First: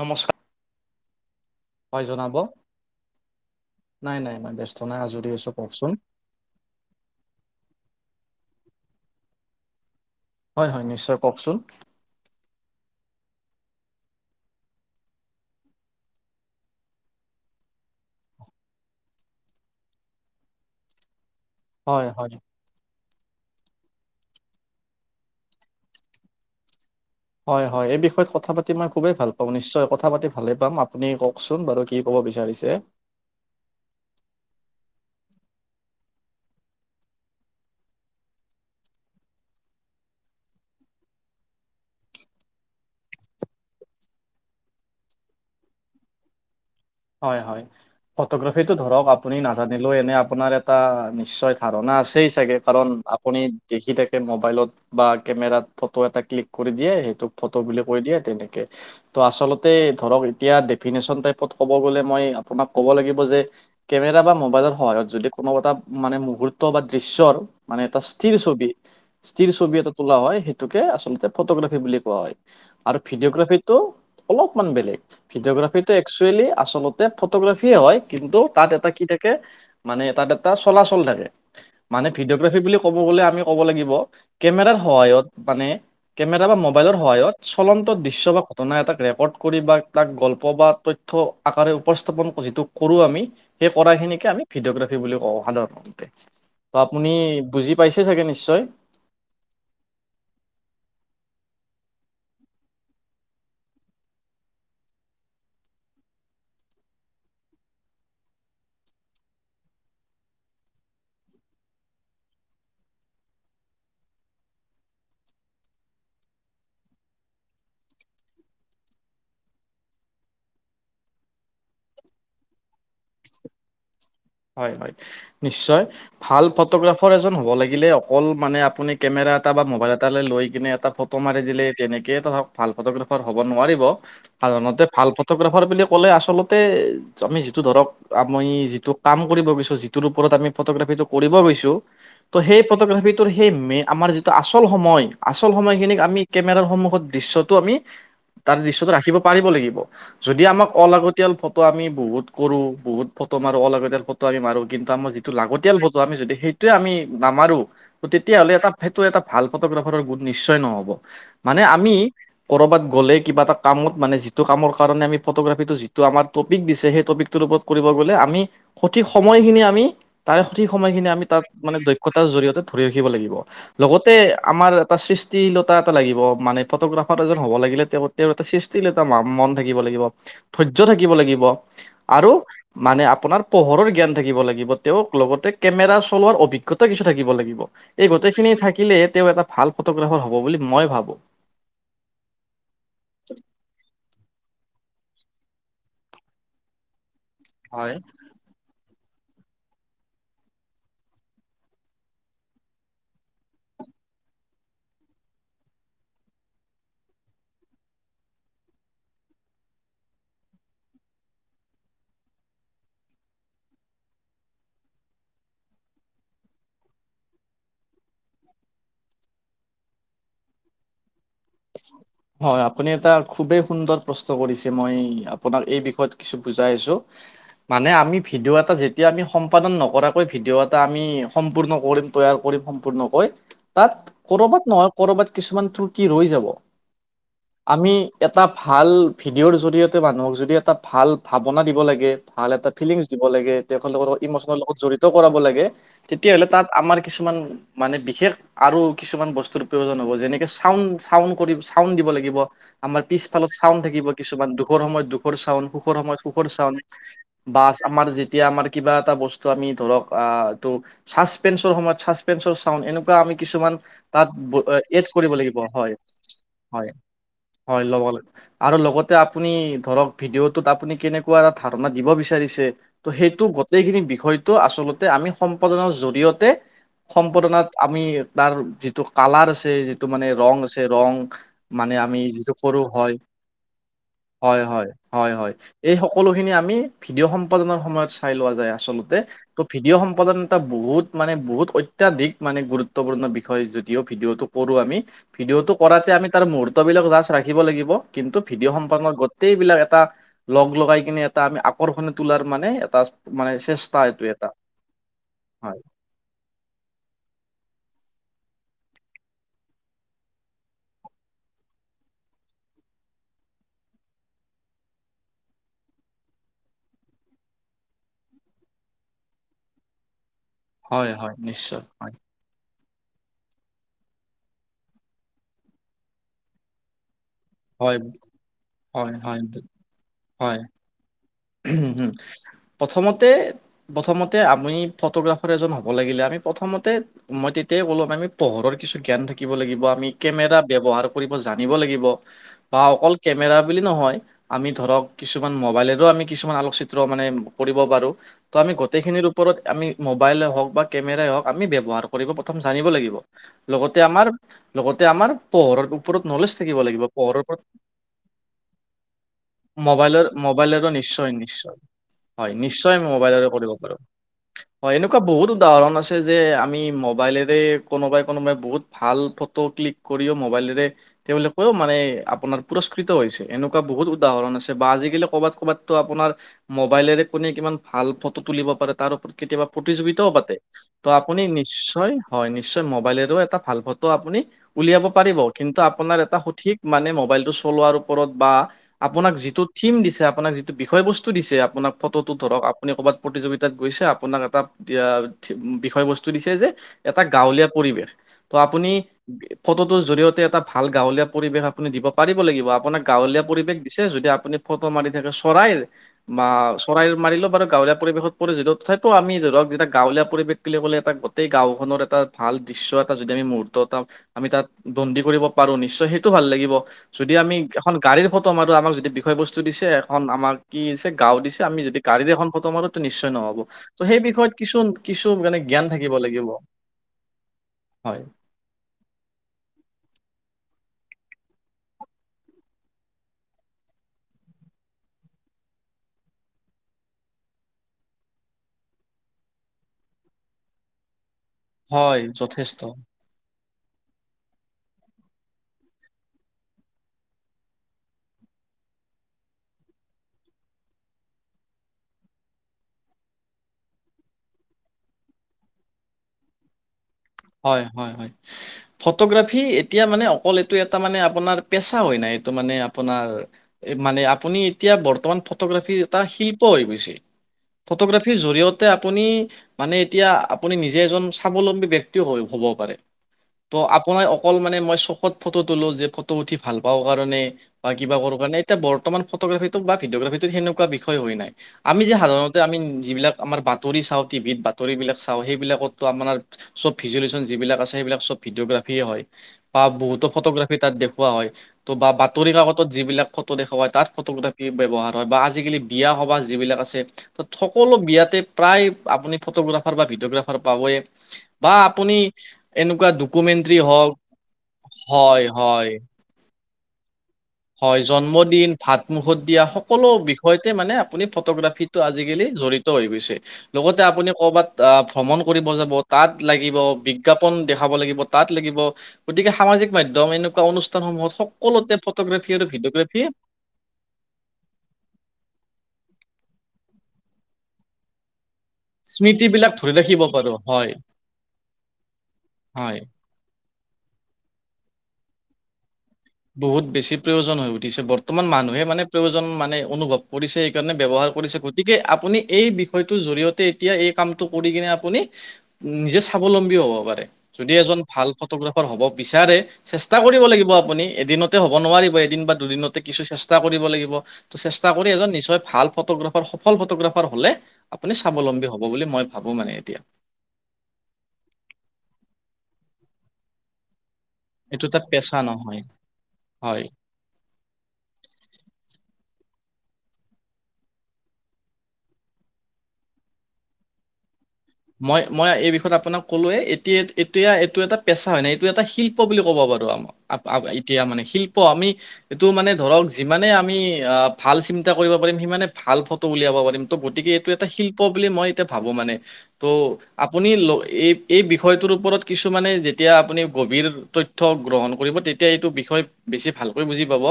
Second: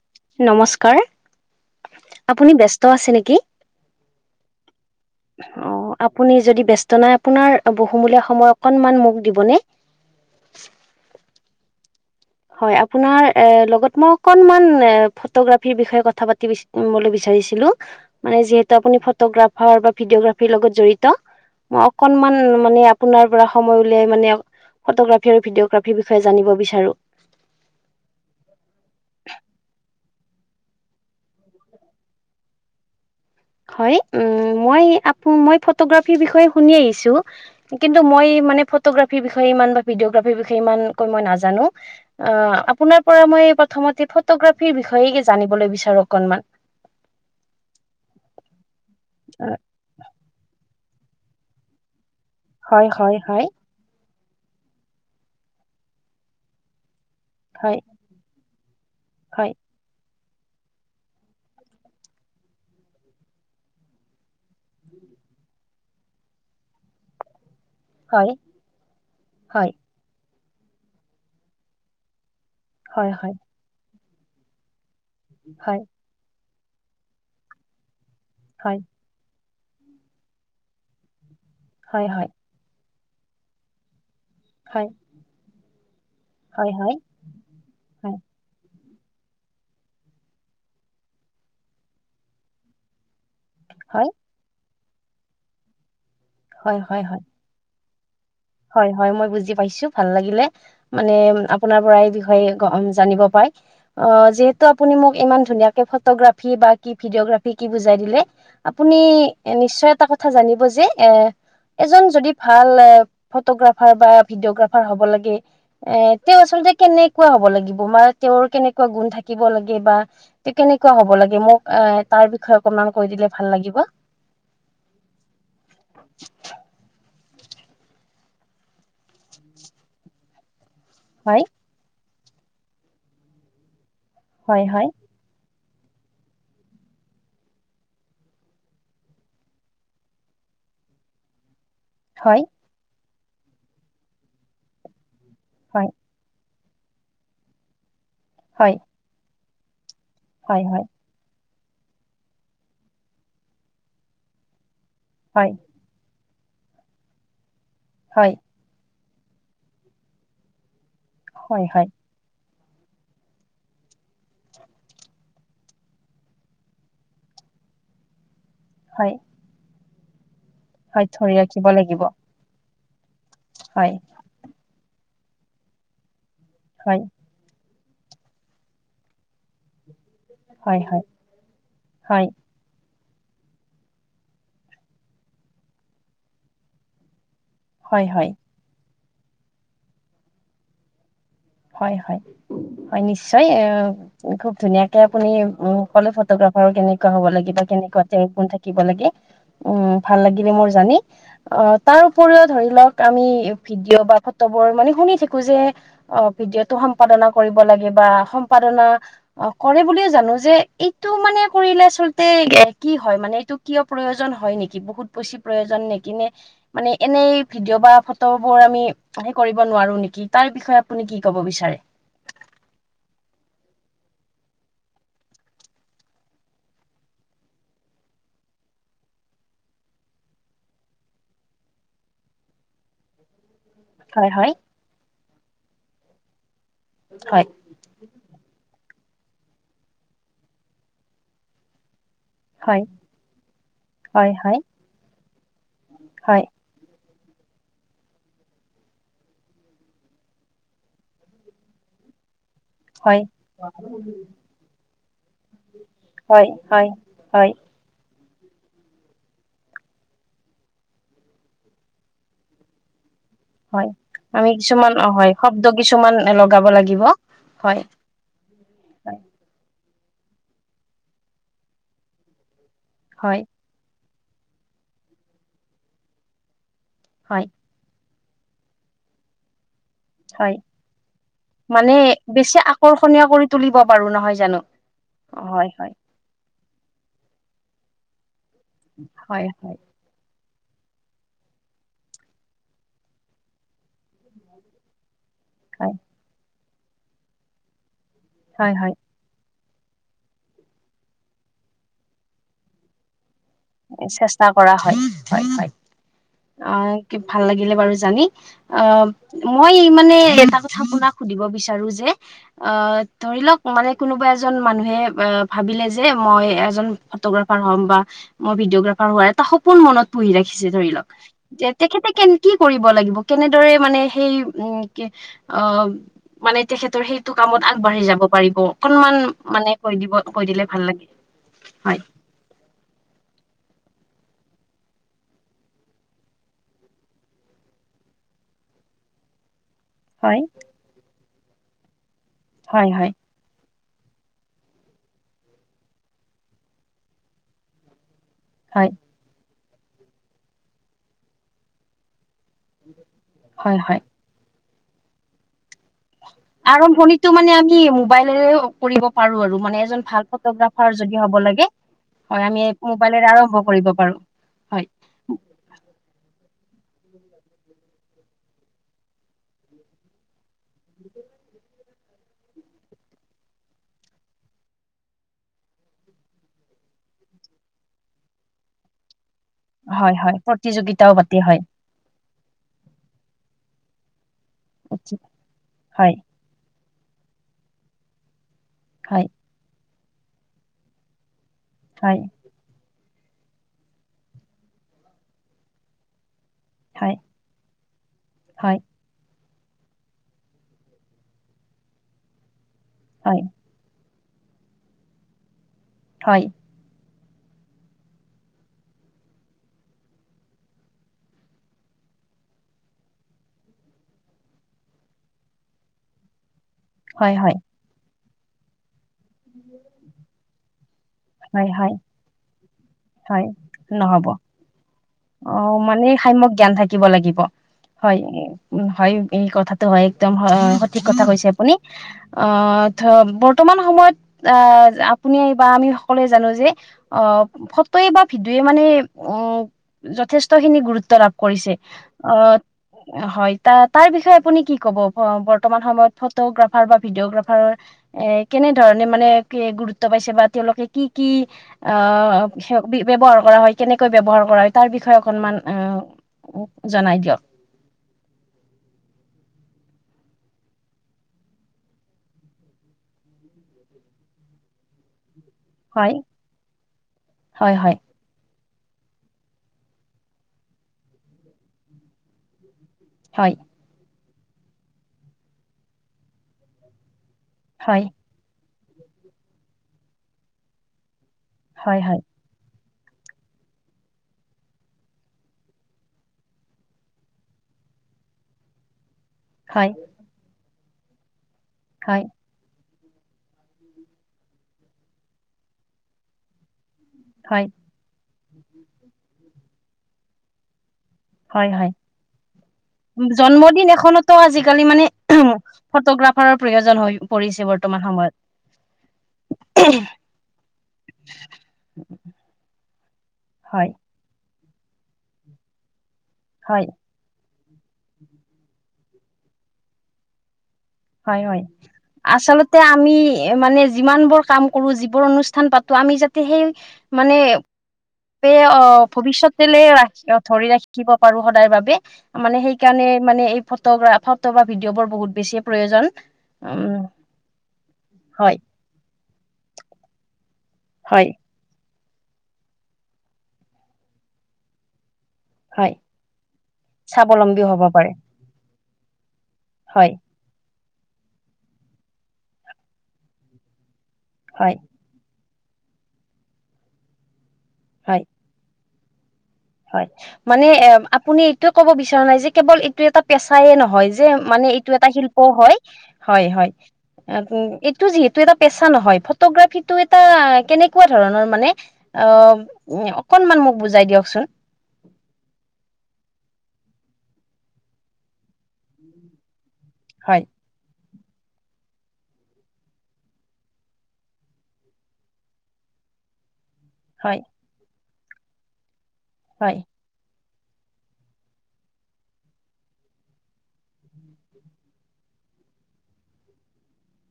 নমস্কাৰ, নমস্কাৰ হয় জনাব। আপুনি ব্যস্ত আছে নেকি? নাই নাই নাই বে অ আপুনি যদি ব্যস্ত নাই আপোনাৰ বহুমূলীয়া সময়। অকনমান মখ দিবনে? হয় হয় নিশ্চয় কওকচোন। হয় আপোনাৰ লগত মই অকণ ফটোগ্ৰাফীৰ বিষয়ে কথা পাতি শুনিছিলো মানে যিহেতু আপুনি ফটোগ্ৰাফীৰ ৰ লগত জঢ়িত। হয় হয়। অকনমান মানে আপোনাৰ পৰা। সময় উলিয়াই মানে ফটোগ্ৰাফী আৰু ভিডিঅগ্ৰাফীৰ বিষয়ে জানিব বিচাৰো। হয় হয় এই বিষয়ত কথা পাতি মই খুবে ভাল পাওঁ, নিশ্চিয় পাতি ভাল পক বাৰু কি ক বিচাৰিছে। হয় উ মই আক ফটোগ্ৰাফীৰ বিষয়ে শুনি আহিছো কিন্তু মই মই মানে ফটো গ্ৰাফিৰ বিষয়ে ইমান ভিদিও গ্ৰফিৰ বিষয়ে নাজানো, আপোনাৰ পৰা মই প্ৰথমতে ফটোগ্ৰাফিৰ বিষয়ে জানিবলৈ বিচাৰো অকনমান। হয় হয় ফটোগ্ৰাফীটো ধৰক আপুনি নাজানিলেও এনে আপোনাৰ এটা নিশ্চয় ধাৰণা আছেই চাগে হয় কাৰণ হয় আপুনি হয় দেখি দে মোবাইলত বা কেমেৰাত ফটো এটা ক্লিক কৰি দিয়ে সেই ফটো হয় বুলি কৈ দিয়ে তেনেকে ত হয় আচলতে ধৰক এতিয়া ডফিনেচন টাইপত ক'ব গলে মই আপোনাক ক'ব লাগিব যে কেমেৰা বা মোবাইলৰ সহায়ত যদি কোনো এটা মানে মুহুৰৰ্ত বা দৃশ্যৰ মানে এটা হয় স্থিৰ ছবি স্থিৰ হয় ছবি এটা তোলা হয় সেইটোকে আচলতে ফটোগ্ৰাফি বুলি কোৱা হয়। আৰু হয় হয় ভিডিঅগ্ৰাফীটো অলপমান বেলেগ হয় ভিডিঅগ্ৰাফীটো একচুৱেলি আচলতে ফটোগ্ৰাফি হয় কিন্তু তাত হয় এটা কি থাকে। মানে এ তাত এটা চলাচল থাকে হয় মানে হয় ভিডিঅগ্ৰাফি বুলি ক'ব গলে আমি ক'ব লাগিব। হয় কেমেৰাৰ হয় সহায়ত মানে কেমেৰা বা হয় হয় হয় মোবাইলৰ সহায়ত চলন্ত দৃশ্য বা ঘটনা এটা, ৰেকৰ্ড কৰি বা তাক গল্প বা তথ্য আকাৰে উপস্থাপন যিটো কৰো আমি সেই কৰা হয় খিনিকে আমি ভিডিঅগ্ৰাফি বুলি কওঁ সাধাৰণতে বা হয় হয় আপুনি হয় বুজি পাইছে চাগে নেকি? হয় হয় মই বুজি পাইছো ভাল লাগিলে মানে আপোনাৰ পৰা এই বিষয়ে জানিব পাই অ, যিহেতু আপুনি মোক ইমান ধুনীয়াকে ফটোগ্ৰাফ বা কি ভিডিঅগ্ৰাফি কি বুজাই দিলে আপুনি নিশ্চয় এটা কথা জানিব যে এজন যদি ভাল ফটোগ্ৰাফাৰ বা ভিডিঅগ্ৰাফাৰ হব লাগে এ তেওঁ আচলতে কেনেকুৱা হব লাগিব মাৰ তেওঁৰ কেনেকুৱা গুণ থাকিব লাগে বা তেওঁ কেনেকুৱা হব লাগে মোক এ তাৰ বিষয়ে অকনমান কৈ দি ভাল লাগিব। হয় হয় নিশ্চয় ভাল ফটোগ্ৰাফ এজন হ'ব লাগিলে অকল মানে আপুনি কেমেৰা এটা বা ম'বাইল এটালৈ লৈ কিনে ফটো মাৰি হয় দিলে তেনেকে ধ ভাল ফটোগ্ৰাফা হব নোৱাৰিব হয় সাধাৰণতে হয় ভাল ফটো গ্ৰাফাৰ বুলি ক'লে আচলতে আমি যিটো ধৰক আমি যিটো কাম কৰিব গৈছো যিটোৰ ওপৰত আমি ফটোগ্ৰাফীটো কৰিব গৈছো ত' হয় সেই ফটোগ্ৰাফী সেই মে আমাৰ যিটো আচল সময় আচল হয় সময়খিনিক আমি কেমেৰাৰ সন্মুখত দৃশ্যটো আমি তাৰ হয় দৃশ্যটো ৰাখিব পাৰিব লাগিব। যদি হয় আমাক হয় অলাগতিয়াল ফটো আমি বহুত কৰো, বহুত ফটো মাৰো অলাগতিয়াল ফটো আমি মাৰো কিন্তু আমাৰ যিটো হয় লাগতিয়াল বুজো আমি যদি সেইটোয়ে আমি নামাৰো হয় তেতিয়া হ'লে এটা টো এটা ভাল ফটোগ্ৰাফাৰৰ গুণ নিশ্চয় নহ'ব মানে হয় হয় আমি ক'ৰবাত গ'লে কিবা এটা কাম মানে যিটো কামৰ কাৰণে আমি ফটোগ্ৰাফীটো যিটো আমাৰ টপিক দিছে সেই টপিকটো ওপৰত কৰিব গ'লে আমি সঠিক হয় সময়খিনি আমি তাৰে সঠিক হয় সময়খিনি আমি ধৰি তাত ৰাখিব মানে লাগিব দক্ষতাৰ জৰিয়তে ধৰি লাগব হয় লগতে আমাৰ এটা সৃষ্টীলতা এটা লাগিব মানে হয় ফটোগ্ৰাফাৰ এজন হ'ব লাগিলে। তেওঁৰ এটা সৃষ্টিৰ এটা ম মন থাকিব লাগিব। ধৈৰ্য হয় হয় থাকিব লাগিব হয় আৰু মানে আপোনাৰ পোহৰৰ জ্ঞান থাকিব লাগিব, তেওঁক লগতে কেমেৰা চলোৱাৰ অভিজ্ঞতা কিছু থাকিব লাগিব হয় এই হয় গোটেই খিনি থাকিলে তেওঁ এটা ভাল ফটোগ্ৰাফাৰ হব বুলি মই ভাবো। হয়, হয়, হয় নিশ্চয় এ খুব ধুনীয়া তে আপুনি উ স কলে ফটোগ্ৰাফাৰো কেনেকুৱা হ'ব লাগিব বা হয় কেনেকুৱা কোন থাকিব লাগে। উম ভাল লাগিলে মোৰ জানি অ তাৰ উপৰিও ধৰি লওক আমি ভিডিঅ' বা। সত্বোৰ মানে শুনি থাকো যে। অ ভিডিঅ'টো সম্পাদনা কৰিব লাগে বা সম্পাদনা কৰে বুলিয়ে জানো যে এইটো। এইটো মানে কৰিলে আচলতে কি হয় মানে এইটো কিয় প্ৰয়োজন হয় নেকি বহুত বেছি প্ৰয়োজন নেকি? কিনে মানে এনেই ভিডিঅ' বা ফটো বোৰ আমি সে কৰিব নোৱাৰো নেকি তাৰ বিষয়ে। আপুনি কি ক'ব বিচাৰে হয় আপুনি এটা খুবেই সুন্দৰ প্ৰশ্ন কৰিছে মই আপোনাক এই বিষয়ত কিছু বুজাই আছো মানে আমি। ভিডিঅ' এটা যেতিয়া আমি সম্পাদন নকৰাকৈ ভিডিঅ' এটা আমি সম্পূৰ্ণ কৰিম তৈয়াৰ কৰিম সম্পূৰ্ণকৈ। তাত হয় হয় কৰবাত নহয় কৰবাত কিছুমান ত্ৰুটি ৰৈ যাব। হয় আমি এটা ভাল। ভিডিঅ'ৰ জৰিয়তে মানুহক যদি এটা ভাল ভাৱনা দিব লাগে। ভাল এটা হয় ফিলিংছ দিব লাগে তেখেতসলকৰ লগত হয় ইমচনেল হয় লগত জড়িত কৰাব লাগে হয় তেতিয়াহ'লে তাত আমাৰ। কিছুমান মানে বিশেষ আৰু কিছুমান বস্তুৰ প্ৰয়োজন হব যেনেকে চাউন চাউ। কৰি চাউণ্ড দিব লাগিব। আমাৰ হয় পিছফালত চাউণ্ড থাকিব কিছুমান দুখৰ সময়ত দুখৰ চাউণ্ড সুখৰ সময়ত সুখৰ হয় চাউণ্ড। হয় হয় বাছ আমাৰ যি। এতিয়া আমাৰ কিবা এটা বস্তু আমি ধৰক আহ এইটো চাচপেন্চৰ সময়ত চাচপেচৰ চাউন এনেকুৱা আমি। কিছুমান হয় তাত আমি কিছুমান এড অ হয় কৰিব লাগিব শব্দ হয়। কিছুমান লগাব হয় লাগিব হয় লব লাগিব আৰু লগতে আপুনি ধৰক ভিদিওতোত আপোনি কেনেকোৱা ধাৰনা দিব বিচাৰিছে ত হয় সেইটো গোটেইখিনি বিষয় হয়তো আচলতে আমি সম্পদনৰ জৰিয়তে হয় সম্পদনাত আমি। তাৰ যিটো কালাৰ আছে যিটো মানে হয় ৰং আছে। ৰং মানে আমি যিটো বেছি কৰো হয় আকৰ্ষণীয় কৰি তুলিব পাৰো নহয় জানো হয় হয় হয় হয়। এই সকলোখিনি আমি ভিডিঅ' সম্পাদনৰ সময়ত চাই লোৱা যায় আচলতে হয় ত' হয় ভিডিঅ' সম্পাদন। এটা বহুত মানে বহুত অত্যাধিক মানে গুৰুত্বপূৰ্ণ বিষয় যদিও ভিডিঅ'টো কৰো আমি। ভিডিঅ'টো হয় কৰাতে আমি তাৰ মুহৰ্তবিলাক লাচ ৰাখিব লাগিব কিন্তু হয় ভিডিঅ' হয় সম্পন্ন। গোটেইবিলাক এটা লগ লগাই কিনে এটা আমি আকৰ্ষণ তোলাৰ মানে এটা। মানে এইটো এটা। চেষ্টা কৰা হয় হয় হয় অ কি ভাল লাগিল। বাৰু জানি আহ মই মানে এটা কথা আপোনাক সুধিব বিচাৰো যে অ ধৰি লওক মানে কোনোবা এজন মানুহে অ ভাবিলে যে মই এজন ফটোগ্ৰাফাৰ। হম বা। মই ভিডিঅগ্ৰাফাৰ হোৱাৰ এটা সপোন মনত পুহি ৰাখিছে ধৰি হয়, লওক হয় যে নিশ্চয়। তেখেতে হয়, কেন কি। কৰিব লাগিব কেনেদৰে মানে সেই উ কি অ মানে তেখেতৰ সেই। কোনটো কামত হয়, আগবাঢ়ি যাব পাৰিব হয়, অকনমান মানে কৈ দিব কৈ দিলে ভাল লাগে। উম হয় হুম প্ৰথমতে। প্ৰথমতে আমি ফটোগ্ৰাফাৰ এজন হ'ব লাগিলে আমি প্ৰথমতে মই তেতিয়াই ক'ম আমি। পোহৰৰ কিছু জ্ঞীয়ান থাকিব লাগিব। বা আমি হয় কেমেৰা ব্যৱহাৰ কৰিব জানিব লাগিব বা হয় হয় অকল কেমেৰা। বুলি নহয় আমি ধৰক কিছুমান মোবাইলেৰো আমি কিছুমান আলোকচিত্ৰ মানে কৰিব পাৰো। ত' আমি হয় গোটেইখিনিৰ ওপৰত আমি মোবাইলে হওঁক বা কেমেৰাই হওঁক আমি ব্যৱহাৰ কৰিব পাৰোঁ। প্ৰথম জানিব লাগিব হয় লগতে হয় আমাৰ লগতে আমাৰ পোহৰৰ। ওপৰত নলেজ থাকিব লাগিব আৰম্ভণিটো পোহৰ মানে ওপৰত আমি মোবাইলেৰে কৰিব পাৰো আৰু মানে এজন ভাল মবাইলৰ মবাইলৰ ফটোগ্ৰাফাৰ [unintelligible] নিয় যদি হয় হ'ব লাগে নিশ্চয়। হয় নিশ্চয় মোবাইলৰে কৰিব পাৰো হয় এনেকুৱা বহুত উদাহৰণ আছে যে। আমি মোবাইলেৰে কোনোবাই কোনোবাই বহুত ভাল ফটো ক্লিক কৰিও মোবাইলে। তেওঁলোকেও মানে। আপোনাৰ পুৰস্কৃত হৈছে এনেকুৱা বহুত উদাহৰণ আছে বা আজিকালি কৰ'বাত। ত আপোনাৰ মোবাইলেৰে কোনে কিমান ভাল ফটো তুলিব পাৰে তাৰ। কেতিয়াবা হয় প্ৰতিযোগিতাও হয় পাতে ত' প্ৰতিযোগিতাও পাতে আপুনি হয় নিশ্চয় হয় নিশ্চয় মোবাইলেৰো এটা ভাল পথ ত আপুনি উলিয়াব পাৰিব কিন্তু হয় আপোনাৰ এটা সঠিক মানে মোবাইলটো চলোৱাৰ ওপৰত বা হয় আপোনাক যিটো থিম দিছে আপোনাক যিটো বিষয় বস্তু দিছে আপোনাক হয় ফটোটো ধৰক আপুনি ক'ৰবাত প্ৰতিযোগিতাত গৈছে আপোনাক এটা এতিয়া বিষয়বস্তু দিছে যে হয় এটা গাঁৱলীয়া পৰিৱেশ ত হয় আপুনি ফটোটোৰ জৰিয়তে এটা ভাল গাঁৱলীয়া পৰিবেশ আপুনি দিব পাৰিব লাগিব আপোনাক হয় গাঁৱলীয়া পৰিবেশ দিছে যদি আপুনি ফটো মাৰি থাকে চৰাইৰ হয় বা চৰাইৰ মাৰিলো বাৰু গাঁৱলীয়া পৰিৱেশত পৰি যি টো আমি ধৰক যেতিয়া গাঁৱলীয়া পৰিৱেশ বুলি ক'লে এটা গোটেই গাঁওখনত এটা ভাল দৃশ্য এটা যদি আমি মুহুৰ্ত এটা আমি তাত বন্দী কৰিব পাৰো নিশ্চয় সেইটো ভাল লাগিব যদি হয় আমি হয় এখন গাড়ীৰ ফটো মাৰো আমাক যদি বিষয় বস্তু দিছে খন আমাক কি দিছে গাও দিছে হয় আমি হয় যদি গাড়ীৰে এখন ফটো মাৰো ত নিশ্চয় হয় নহব ত' সেই নহ'ব বিষয়ত কিছু অ জ্ঞান মানে থাকিব লাগিব সাম্যক জ্ঞান থাকিব লাগিব হয় হয় এই কথাটো হয় একদম। ঠিক কথা কৈছে আপুনি আহ ধ বৰ্তমান সময়ত আহ আপুনি বা আমি। সলে জানো যে অ ফটোয় বা ভিডিঅ মানে অ যথেষ্ট খিনি গুৰুত্ব লাভ কৰিছে হয় আহ যথেষ্ট হয়। তাৰ বিষয়ে আপুনি কি ক'ব বৰ্তমান সময়ত ফটোগ্ৰাফাৰ বা ভিডিঅগ্ৰাফাৰ এ কেনে? কেনে ধৰণে মানে কি গুৰুত্ব পাইছে বা তেওঁলোকে কি কি অ ব্যৱহাৰ কৰা। কেনেকৈ ব্যৱহাৰ কৰা হয় তাৰ বিষয়ে অকনমান জনাই দিয়ক হয়, হয়, হয় ফটোগ্ৰাফি। এতিয়া মানে অকল এইটো এটা মানে আপোনাৰ পেচা হয় নাই এইটো মানে আপোনাৰ মানে আপুনি এতিয়া। এতিয়া বৰ্তমান ফটোগ্ৰাফীৰ হয় এটা শিল্প হৈ গৈছে হয় হয় ফটোগ্ৰাফীৰ জৰিয়ত। আপুনি মানে এতিয়া আপুনি নিজে এজন স্বাৱলম্বী ব্ক্তিও হ'ব পাৰে। হয় ত' আপোনাৰ অকল মানে মই চকত ফটো তলো যে ফটো উঠি ভাল পাওঁ কাৰণে। বা হয় কিবা কৰো কাৰণ এটা বৰ্তমান ফটোগ্ৰফীটো বা ভিডিঅোগ্ৰফীটো হেনেকুৱা বিষয় নাই হয় আমি হয় যে সাধাৰণতে আমি যিবিলাক আমাৰ বাতৰি চাওঁ টিভিত বাতৰিবিলাক চাওঁ সেইবিলাকতো আমাৰ। চব ভিজুৱুলেশচন যিবিলাক আছে সেইবিলাকব ভিডিঅগ্ৰাফিয় হয় বা হয় বহুতো ফটোগ্ৰাফী তাত দেখুওৱা ত' বা হয় বাতৰি কাকত। তত যিবিলাক ফটো দেখা হয় তাত ফটোগ্ৰাফী ব্যৱহাৰ হয় বা আজিকালি বিয়া সবাহ যিবিলাক আছে। ত হয় সকলো বিয়াতে প্ৰায় আপুনি ফটোগ্ৰাফাৰ বা ভিডিঅগ্ৰাফাৰ পাবই। হয় হয় ডকুমেণ্টৰী জন্মদিন হওক এখনতো আজিকালি মানে উ হয়, হয়, ফটোগ্ৰাফাৰৰ। প্ৰয়োজন হয়। হয় জন্মদিন ভাত মুখত দিয়া সকলো বিষয়তে মানে আপুনি ফটোগ্ৰাফীটো আজিকালি। জঢ়িত হৈ গৈছে হয় লগতে আপুনি কৰ'বাত আহ ভ্ৰমণ কৰিব যাব তাত লাগিব হয় বিজ্ঞাপ ন দেখাব লাগিব তাত লাগিব গতিকে সামাজিক মাধ্যম এনেকুৱা অনুষ্ঠানসমূহত হয় হয় সকলো। আচলতে আমি মানে যিমান বোৰ কাম কৰো যিবোৰ অনুষ্ঠান পাতো আমি যাতে সেই। মানে? অ স্মৃতিবিলাক ভৱিষ্যতেলে ধৰি ৰা ৰাখিব পাৰো ধৰি হয়, ৰাখিব পাৰো সদায় বাবে মানে হয়। সেইকাৰণে মানে। ম এই ফ্ৰ ফটো বা ভিডিঅ' বোৰ বহুত বেছি। প্ৰয়োজন বহুত উম বেছি প্ৰয়োজন হৈ উঠিছে বৰ্তমান হয় মানুহে মানে প্ৰয়োজন মানে অনুভৱ কৰিছে। কাৰণে ব্যৱহাৰ হয় কৰিছে গতিকে আপুনি এই বিষয়টোৰ জৰিয়তে এতিয়া এই কামটো কৰি কিনে আপুনি? হয় নিজে স্বাৱলম্বীও হ'ব পাৰে স্বাৱলম্বী যদি হব এজন পাৰে ভাল ফটোগ্ৰাফাৰ হ'ব। বিচাৰে হয় চেষ্টা কৰিব লাগিব আপুনি। এদিনতে হব নোৱাৰিব এদিন বা দুদিনতে কিছু চেষ্টা কৰিব লাগিব ত হয় চেষ্টা কৰি এজন নিশ্চয়। ভাল ফটোগ্ৰাফাৰ সফল ফটোগ্ৰাফাৰ হলে আপুনি হয় স্বাৱলম্বী হব বুলি মই। ভাবো মানে এতিয়া হয় মানে এ আপুনি এইটোয়ে কব বিচৰা নাই যে কেৱল এইটো এটা পেছাইে নহয় যে যে মানে এইটো তাত এটা শিল্প পেচা হয়, নহয় হয়, হয়। উ এইটো যিহেতু এটা পেছা নহয়। ফটোগ্ৰাফীটো এটা কেনেকুৱা ধৰণৰ মানে অ অকনমান মোক বুজাই দিয়কচোন। মই মই এই বিষয়ত আপোনাক। কলোৱে এতিয়া এতিয়া এইটো এটা পেচা হয় নাই এইটো এটা শিল্প বুলি ক'ব পাৰো আমাৰ হয় এতিয়া মানে। শিল্প আমি এইটো মানে ধৰক যিমানে আমি আ ভাল চিন্তা কৰিব পাৰিম সিমানে ভাল ফটো উলিয়াব পাৰিম ত গতিকে হয় এইটো এটা শিল্প বুলি মই এতিয়া ভাবো মানে ত হয় আপুনি এই এই বিষয়টোৰ ওপৰত কিছুমানে যেতিয়া আপুনি গভীৰ তথ্য গ্ৰহণ কৰিব তে তিয়া এইটো বিষয় বেছি ভালকৈ বুজি পাব।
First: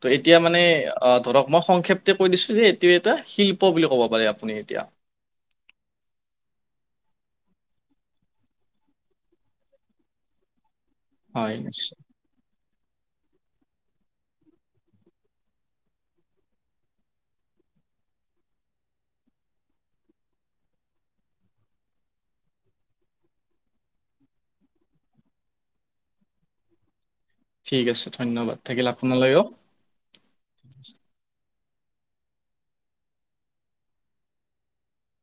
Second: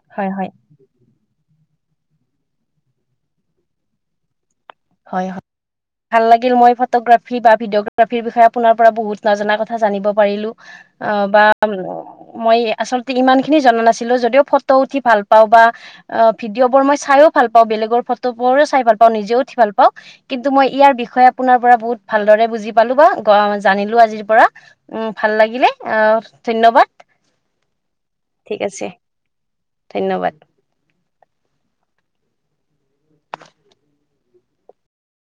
ত হয় এতিয়া হয় মানে অ ধৰক মই সংক্ষেপ্তে কৈ দিছিলো যে এইটো এটা শিল্প বুলি কব পাৰে আপুনি। এতিয়া হয়, হয় ভাল লাগিল মই ফটোগ্ৰাফী বা ভিডিঅগ্ৰাফীৰ বিষয়ে আপোনাৰ পৰা বহুত নজনা কথা জানিব পাৰিলো অ বা হয় মই আচলতে ইমান খিনি জনা নাছিলো যদিও ফটো উঠি ভাল পাওঁ বা অ ভিডিঅ' বোৰ মই চাইো ভাল পাও বে বেগৰ ফটোবোৰো চাই ভাল পাও নিজে উঠি ভাল কও কিন্তু মই ইয়াৰ বিষয়ে আপোনাৰ পৰা বহুত ভালদৰে বুজি পালো বা জানিলো আজিৰ পৰা উম ভাল লাগিলে অ ধন্যবাদ ঠিক আছে ধন্যবাদ ঠিক আছে থাকিল আপোনালৈও ধন্যবাদ। [unintelligible]